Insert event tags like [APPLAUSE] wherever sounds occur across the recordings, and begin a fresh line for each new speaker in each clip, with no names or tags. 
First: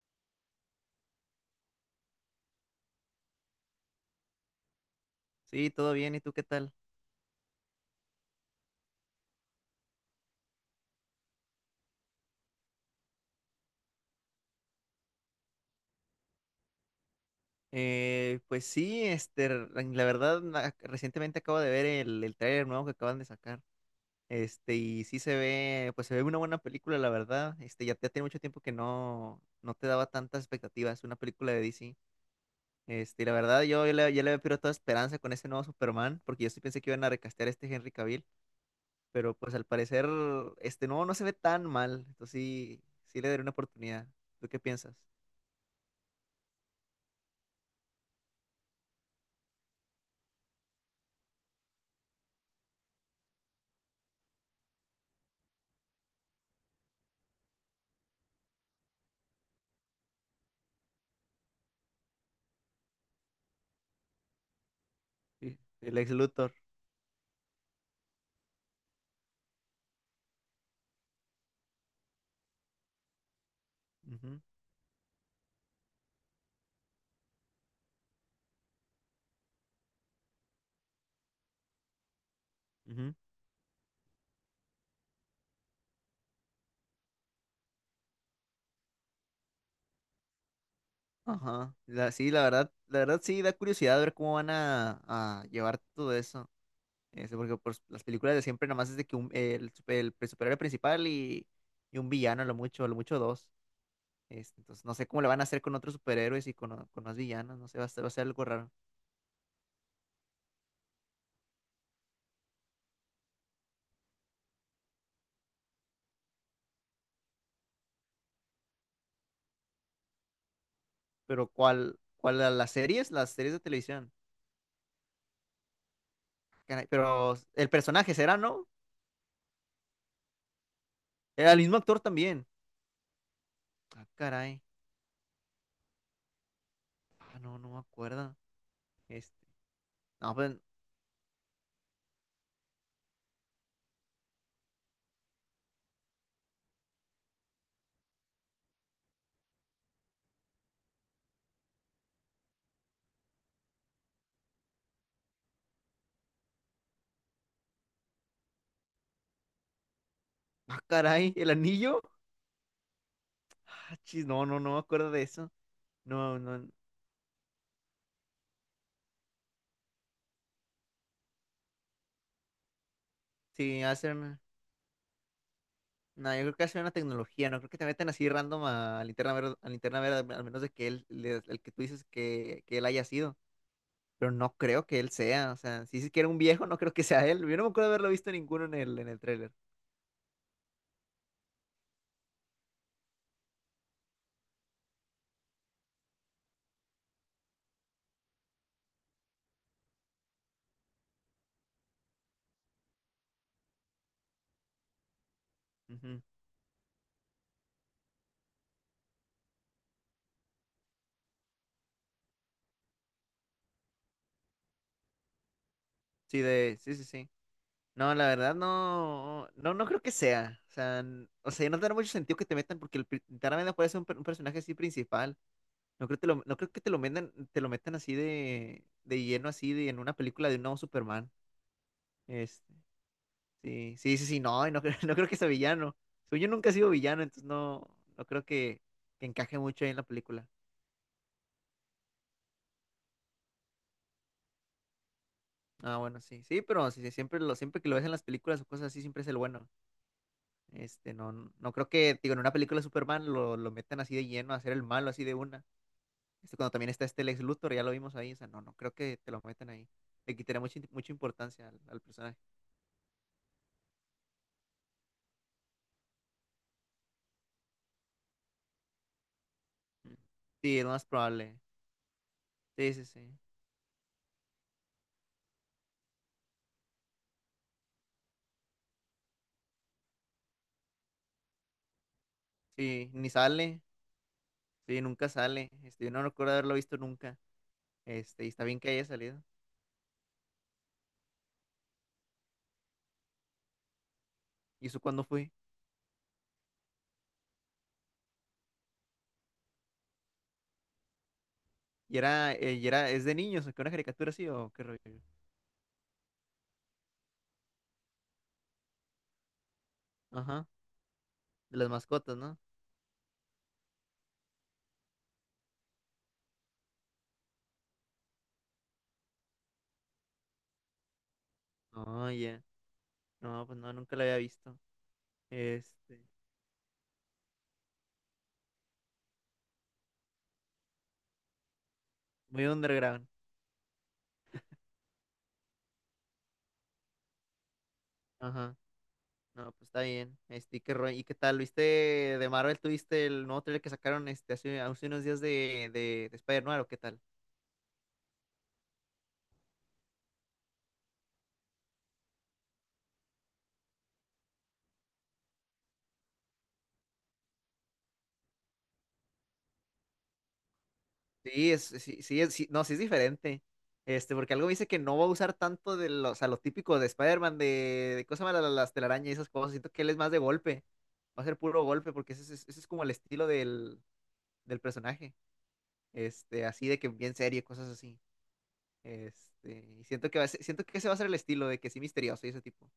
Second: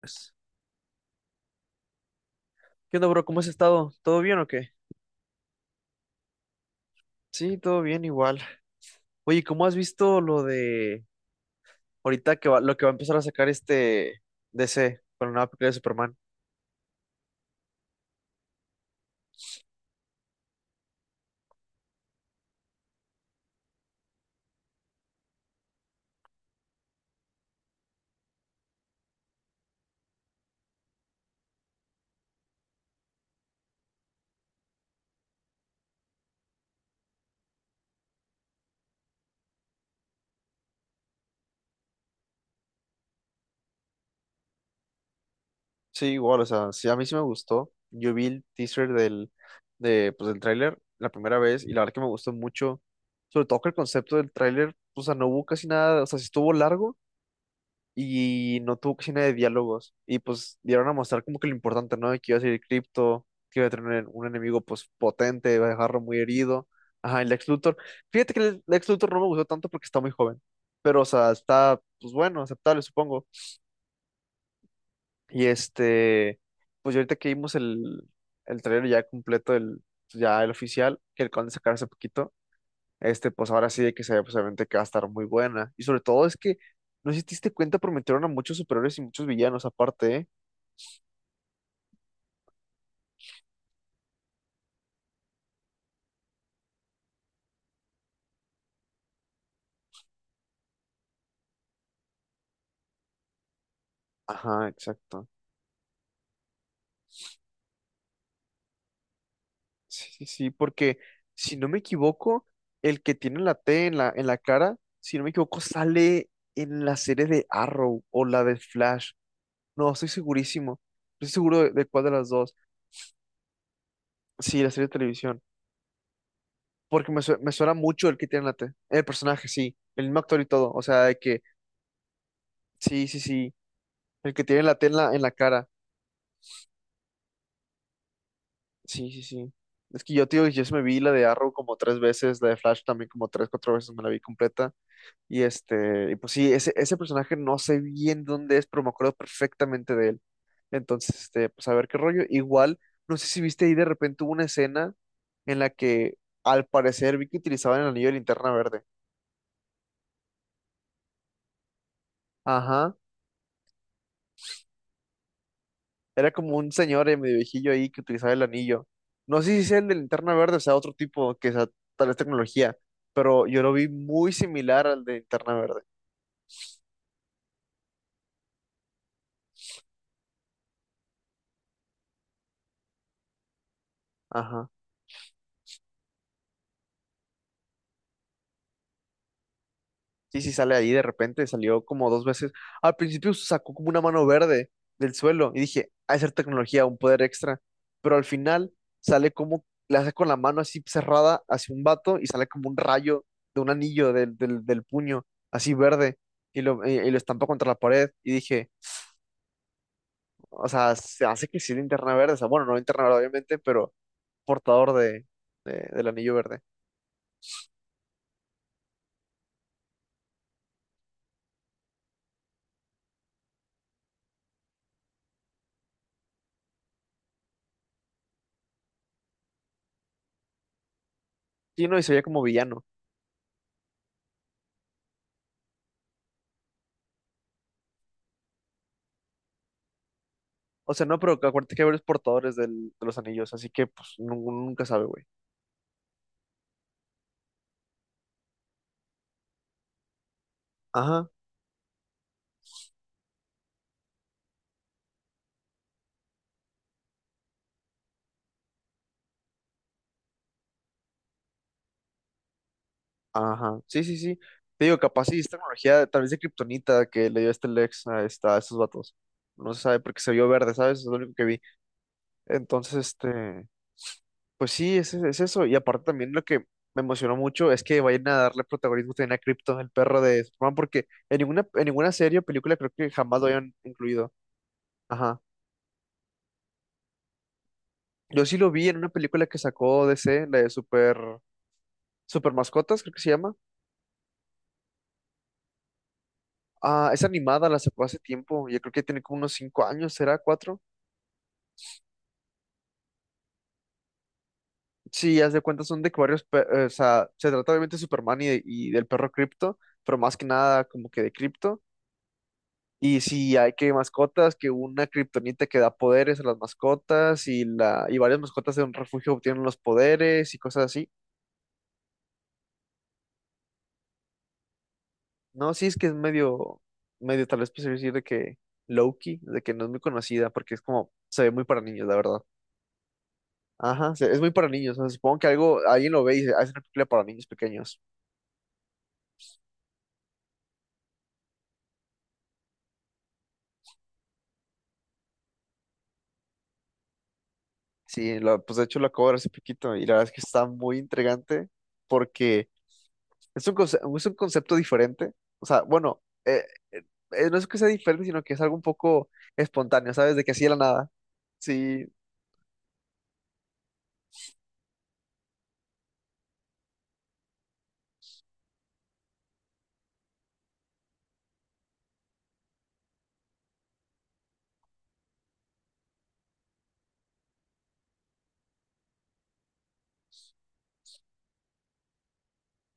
Pues, ¿qué onda, bro? ¿Cómo has estado? ¿Todo bien o qué?
Sí, todo bien, ¿y tú qué tal?
Sí, todo bien igual. Oye, ¿cómo has visto lo de ahorita que va, lo que va a empezar a sacar DC con la nueva película de Superman?
Pues sí, la verdad, recientemente acabo de ver el tráiler nuevo que acaban de sacar. Y sí se ve, pues se ve una buena película, la verdad. Ya tiene mucho tiempo que no te daba tantas expectativas una película de DC. Y la verdad, ya le había perdido toda esperanza con ese nuevo Superman, porque yo sí pensé que iban a recastear a este Henry Cavill, pero pues al parecer, este nuevo no se ve tan mal. Entonces sí, sí le daré una oportunidad. ¿Tú qué piensas?
Sí, igual, o sea, sí, a mí sí me gustó. Yo vi el teaser del tráiler la primera vez y la verdad que me gustó mucho. Sobre todo que el concepto del tráiler, o sea, no hubo casi nada, o sea, sí estuvo largo, y no tuvo casi nada de diálogos. Y pues dieron a mostrar como que lo importante, ¿no? De que iba a ser cripto, que iba a tener un enemigo pues potente,
Sí,
iba a
el
dejarlo
ex
muy
Luthor.
herido. Ajá, el Lex Luthor. Fíjate que el Lex Luthor no me gustó tanto porque está muy joven. Pero, o sea, está, pues bueno, aceptable, supongo.
Ujú,
Y este, pues ya ahorita que vimos el trailer ya completo, el, pues, ya el oficial, que acaban de sacar hace poquito
ujú.
este, pues ahora sí de que se pues obviamente que va a estar muy buena. Y sobre todo es que, no sé si te diste cuenta, prometieron a muchos superhéroes y muchos villanos aparte, ¿eh?
Ajá. Sí, la verdad sí da curiosidad ver cómo a llevar todo eso. Porque pues, las películas de siempre nada más es de que un, el, super- el pre- superhéroe principal y un villano, a lo mucho dos.
Ajá,
Entonces no sé cómo
exacto.
le van a hacer con otros superhéroes y con más villanos, no sé, va a ser algo raro.
Sí, sí, sí, porque si no me equivoco, el que tiene la T en la cara, si no me equivoco, sale en la serie de Arrow o la de Flash. No, estoy segurísimo. No estoy
Pero
seguro de cuál de las
¿cuál
dos.
las series? Las series de televisión.
Sí, la serie de televisión.
Caray,
Porque me,
pero
me
el
suena mucho
personaje
el que
será,
tiene la
¿no?
T. El personaje, sí. El mismo actor y todo. O sea, de que,
Era el mismo actor también.
sí, sí, sí.
Ah,
El que
caray.
tiene la T en la cara.
Ah, no, no me acuerdo.
Sí, sí,
Este,
sí. Es que yo,
no,
tío,
pues,
yo sí me vi la de Arrow como tres veces, la de Flash también como tres, cuatro veces me la vi completa. Y este, y pues sí, ese personaje no sé bien dónde es, pero me acuerdo perfectamente de él. Entonces, este, pues a ver qué rollo. Igual, no sé si viste ahí de repente hubo una escena en la que al parecer vi que utilizaban el anillo de linterna verde.
Ah, caray, el anillo.
Ajá.
Ah, chis, no, no, no me acuerdo de eso.
Era
No,
como
no.
un señor medio viejillo ahí que utilizaba el anillo. No sé si sea el de linterna verde, o sea, otro tipo que sea tal vez tecnología, pero yo lo
Sí,
vi muy
hacen.
similar al de linterna verde.
No, yo creo que hacen una tecnología. No creo que te metan así random a Linterna Verde, al menos de que el que tú dices que él haya sido. Pero no
Ajá.
creo que él sea. O sea, si dices que era un viejo, no creo que sea él. Yo no me acuerdo de haberlo visto ninguno en en el tráiler.
Sí, sí, sale ahí de repente, salió como dos veces. Al principio sacó como una mano verde del suelo y dije, ha de ser tecnología, un poder extra. Pero al final sale como, le hace con la mano así cerrada hacia un vato y sale como un rayo de un anillo del puño, así verde,
Ujú.
y lo, y lo estampa contra la pared. Y dije, o sea, se hace que sí linterna verde, o sea, bueno, no linterna verde obviamente, pero portador de, del anillo
Sí,
verde.
de. Sí, sí, sí. No, la verdad no, no, no creo que sea. O sea, o sea, no tiene mucho sentido que te metan porque Linterna Verde puede ser un personaje así principal. No creo que te lo metan, de lleno, así de, en una película de un nuevo Superman.
Sí, no, y se veía como
Este,
villano.
sí, sí, sí, sí, no, [LAUGHS] no creo que sea villano. Según yo nunca he sido villano, entonces no, no creo que encaje mucho ahí en la película.
O sea, no, pero acuérdate que hay varios portadores de los anillos, así que pues uno nunca sabe, güey.
Ah, bueno, sí, sí, pero sí, sí, siempre que lo ves en las películas o cosas así, siempre es el bueno.
Ajá,
No, no creo que, digo, en una película de Superman lo metan así de lleno a ser el malo así de una. Cuando también está este Lex Luthor, ya lo vimos ahí, o sea, no, no creo que te lo metan ahí. Le quitaría mucha, mucha importancia al personaje.
ajá. Sí, sí, sí. Te digo, capaz sí es tecnología, tal vez de kriptonita que le dio este Lex a, esta, a estos vatos. No se sabe porque se vio verde,
Sí, es lo
¿sabes?
más
Es lo único que
probable.
vi. Entonces,
Sí, sí, sí.
este. Pues sí, es eso. Y aparte también lo que me emocionó mucho es que vayan a darle protagonismo también a Krypton, el perro de Superman, porque en ninguna serie o película creo que
Sí, ni
jamás lo hayan
sale.
incluido.
Sí, nunca
Ajá.
sale. Yo no recuerdo haberlo visto nunca.
Yo
Y
sí
está
lo
bien
vi
que
en
haya
una
salido.
película que sacó DC, la de Super, Super Mascotas, creo que se llama.
¿Y eso cuándo fue?
Ah, es animada, la sacó hace tiempo. Yo creo que tiene como unos 5 años, ¿será? ¿Cuatro?
¿Y era, es de niños, o qué, una caricatura así o qué rollo?
Sí, haz de cuenta son de que varios, o sea, se trata obviamente de Superman y, y del perro Krypto, pero más que
Ajá,
nada como que de
de
Krypto.
las mascotas, ¿no?
Y si hay que mascotas, que una kriptonita que da poderes a las mascotas y la y varias mascotas de un refugio obtienen los poderes y cosas así.
Oh, ya. No, pues no, nunca la había visto.
No, sí es que es
Este,
medio tal vez pues decir de que Loki, de que no es muy conocida porque es como se ve muy para niños, la verdad.
Muy underground.
Ajá, es muy para niños, o sea, supongo que algo alguien lo ve y dice: "Ah, es una película para niños pequeños".
Ajá. No, pues está bien. ¿Y qué rollo? ¿Y qué tal? ¿Viste de Marvel? ¿Tuviste el nuevo trailer que sacaron hace, hace unos días de, de Spider-Man o qué tal?
Sí, pues de hecho lo acabo de ver hace poquito y la verdad es que está muy intrigante porque es un es un concepto diferente. O sea, bueno, no es que sea diferente, sino que es algo un poco espontáneo, ¿sabes? De que así de la nada.
Sí,
Sí,
sí, sí, sí, no, sí es diferente. Porque algo dice que no va a usar tanto de lo, o sea, lo típico de Spider-Man, de cosas malas, las telarañas y esas cosas. Siento que él es más de golpe. Va a ser puro golpe, porque ese es como el estilo del, del personaje. Así de que bien serio, cosas así. Y siento que siento que ese va a ser el estilo, de que sí misterioso y ese tipo.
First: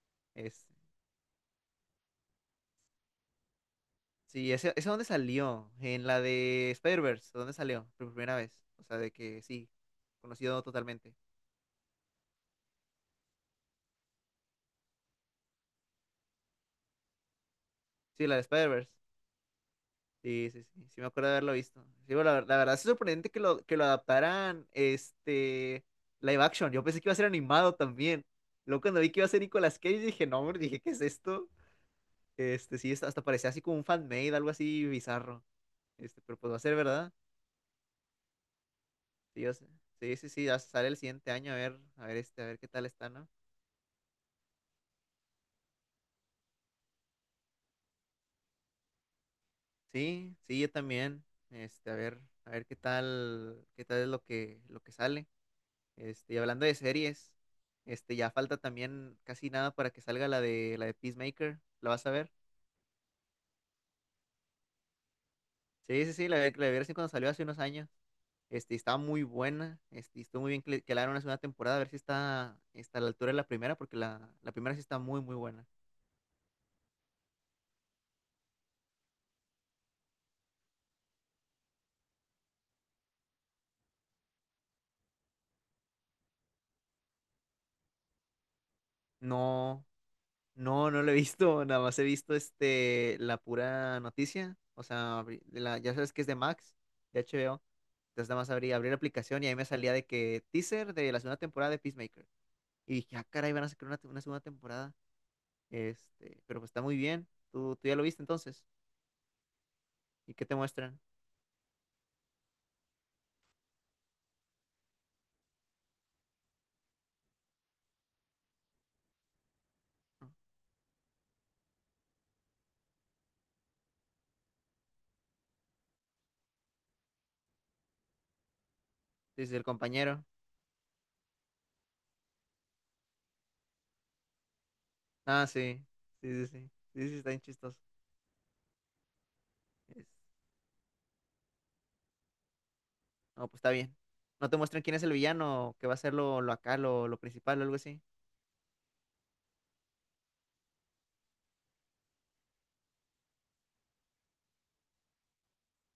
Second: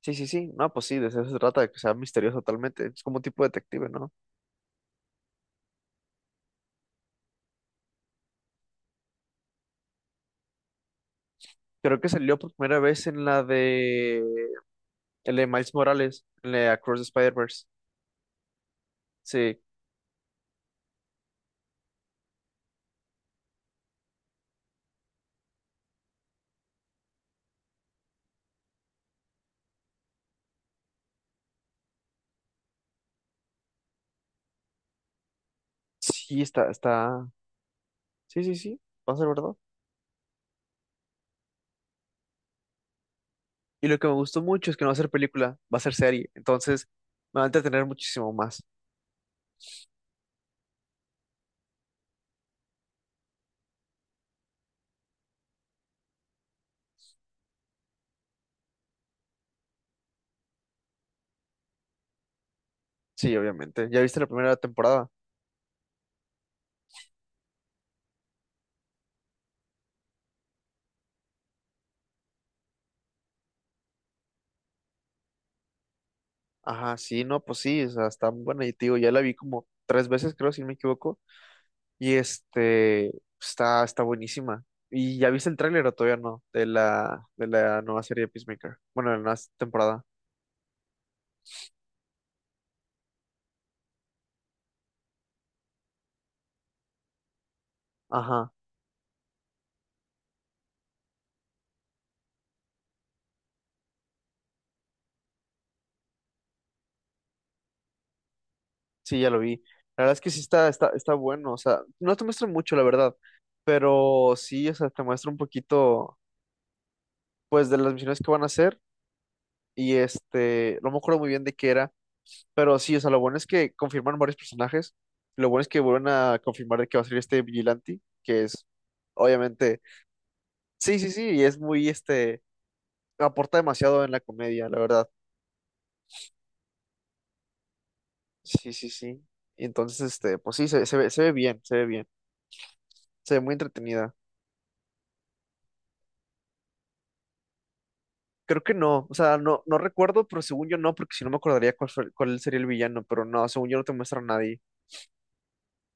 sí, sí, sí. No,
Este,
pues sí, de eso se trata, de que sea misterioso totalmente. Es como un tipo de detective, ¿no?
Ese dónde salió, en la de Spider-Verse, ¿dónde salió? Por primera vez. O sea, de que sí, conocido totalmente.
Creo que salió por primera vez en la de, el de Miles Morales, en la de Across the Spider-Verse.
Sí, la de Spider-Verse.
Sí,
Sí, sí, sí, sí me acuerdo de haberlo visto. Sí, bueno, la verdad es sorprendente que lo adaptaran live action. Yo pensé que iba a ser animado también. Luego cuando vi que iba a ser Nicolas Cage dije, no, hombre, dije, ¿qué es esto? Sí, hasta hasta parecía así como un fan-made, algo así bizarro. Pero
sí,
pues va a
está,
ser, ¿verdad?
está. Sí, sí, sí, va a ser
Sí,
verdad.
yo sé. Sí, sí, sí, ya sale el siguiente año, a ver, a ver qué tal está, ¿no?
Y lo que me gustó mucho es que no va a ser película, va a ser serie. Entonces, me va a entretener muchísimo más.
Sí, sí, yo también. A ver, a ver qué tal es lo que sale. Y hablando de series, ya falta también casi nada para que salga la de Peacemaker. ¿La vas a ver?
Sí, obviamente. ¿Ya viste la primera temporada?
Sí, sí, sí, la vi recién cuando salió hace unos años. Y estaba muy buena. Y estuvo muy bien que, que le hagan una segunda temporada, a ver si está, está a la altura de la primera, porque la primera sí está muy, muy buena.
Ajá, sí, no, pues sí, o sea, está muy buena y te digo, ya la vi como tres veces, creo, si no me equivoco, y este, está, está buenísima. ¿Y ya viste el tráiler o todavía no? De la nueva serie de Peacemaker. Bueno, de la nueva
No,
temporada.
no, no la he visto, [LAUGHS] nada más he visto la pura noticia. O sea, ya sabes que es de Max, de HBO. Entonces nada más
Ajá,
abrí, abrí la aplicación y ahí me salía de que teaser de la segunda temporada de Peacemaker. Y dije, ah, caray, van a sacar una segunda temporada. Pero pues está muy bien. ¿Tú, tú ya lo viste entonces?
sí, ya lo vi. La verdad es que
¿Y
sí
qué te
está, está,
muestran?
está bueno, o sea, no te muestra mucho, la verdad, pero sí, o sea, te muestra un poquito, pues, de las misiones que van a hacer, y
¿No?
este, no me acuerdo muy bien de qué era, pero sí, o sea, lo bueno es que confirman varios personajes. Lo bueno es que vuelven a confirmar de que va a salir este Vigilante, que es,
Dice el
obviamente,
compañero.
sí, sí, sí, y es muy, este, aporta demasiado en la comedia, la verdad.
Ah, sí. Sí, sí, sí. Sí, sí, está bien chistoso.
Sí, sí, sí. Y entonces,
Es-
este, pues sí, se, se ve bien, se ve bien, se ve
No,
muy
pues está bien.
entretenida.
No te muestran quién es el villano, que va a ser lo principal o algo así.
Creo que no, o sea, no, no recuerdo, pero según yo no, porque si no me acordaría cuál, cuál sería el villano, pero no, según yo no te muestra a nadie.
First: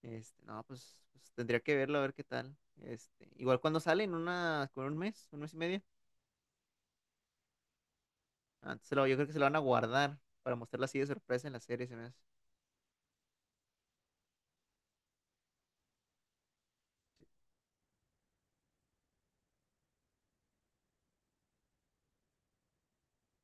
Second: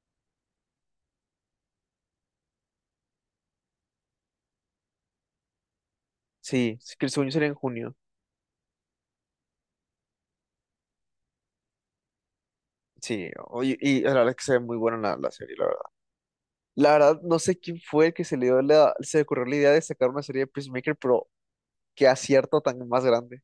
No, pues, pues tendría que verlo a ver qué tal. Igual cuando sale en una, con un mes y medio.
Sí, sí, que según yo sería en junio.
Yo creo que se lo van a guardar para mostrarlo así de sorpresa en la serie, se me hace.
Sí, oye, y la verdad es que se ve muy buena la serie, la verdad. La verdad, no sé quién fue el que se le dio la, se le ocurrió la idea de sacar una serie de Peacemaker, pero qué acierto tan más grande.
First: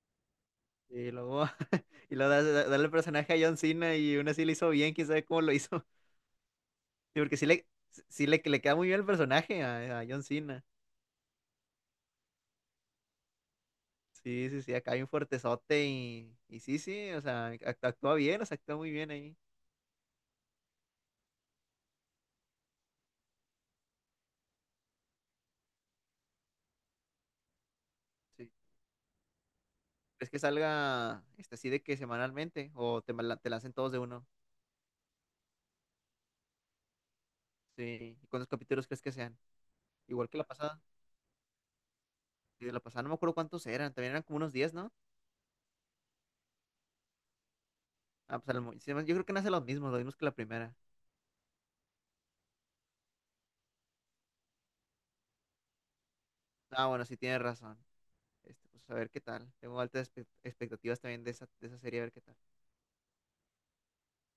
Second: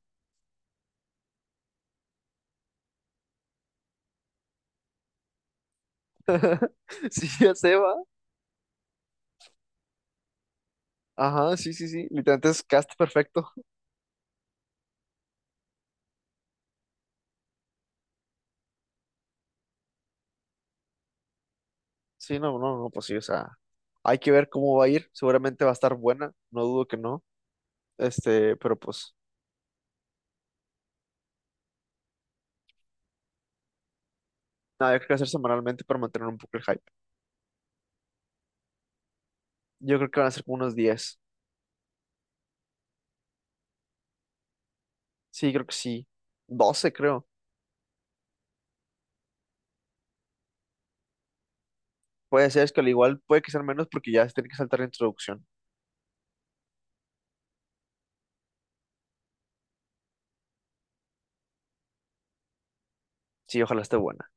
Y luego, [LAUGHS] y luego darle el personaje a John Cena y aún así lo hizo bien, quién sabe cómo lo hizo. [LAUGHS]
[LAUGHS]
Sí,
Sí,
porque
ya se va.
sí le queda muy bien el personaje a John Cena.
Ajá, sí, sí, sí. Literalmente es cast perfecto.
Sí, sí, sí, acá hay un fuertezote y sí, sí, o sea, actúa bien, o sea, actúa muy bien ahí.
Sí, no, no, no, pues sí, o sea, hay que ver cómo va a ir. Seguramente va a estar buena, no dudo que no.
Sí.
Este, pero pues,
¿Crees que salga así de que semanalmente o te lancen todos de uno?
nada, yo creo que va a ser semanalmente para mantener un poco el hype.
Sí. ¿Y cuántos capítulos crees que sean?
Yo creo que van
Igual
a
que
ser
la
como unos
pasada.
10.
Sí, de la pasada no me acuerdo cuántos eran, también eran como unos 10, ¿no?
Sí, creo que sí. 12 creo.
Ah, pues sí, yo creo que no hacen lo mismos que la primera.
Puede ser, es que al igual puede que sean menos porque ya se tiene que saltar la introducción.
Ah, bueno, sí tienes razón. Pues a ver qué tal. Tengo altas expectativas también de esa serie, a ver qué tal.
Sí, ojalá esté buena.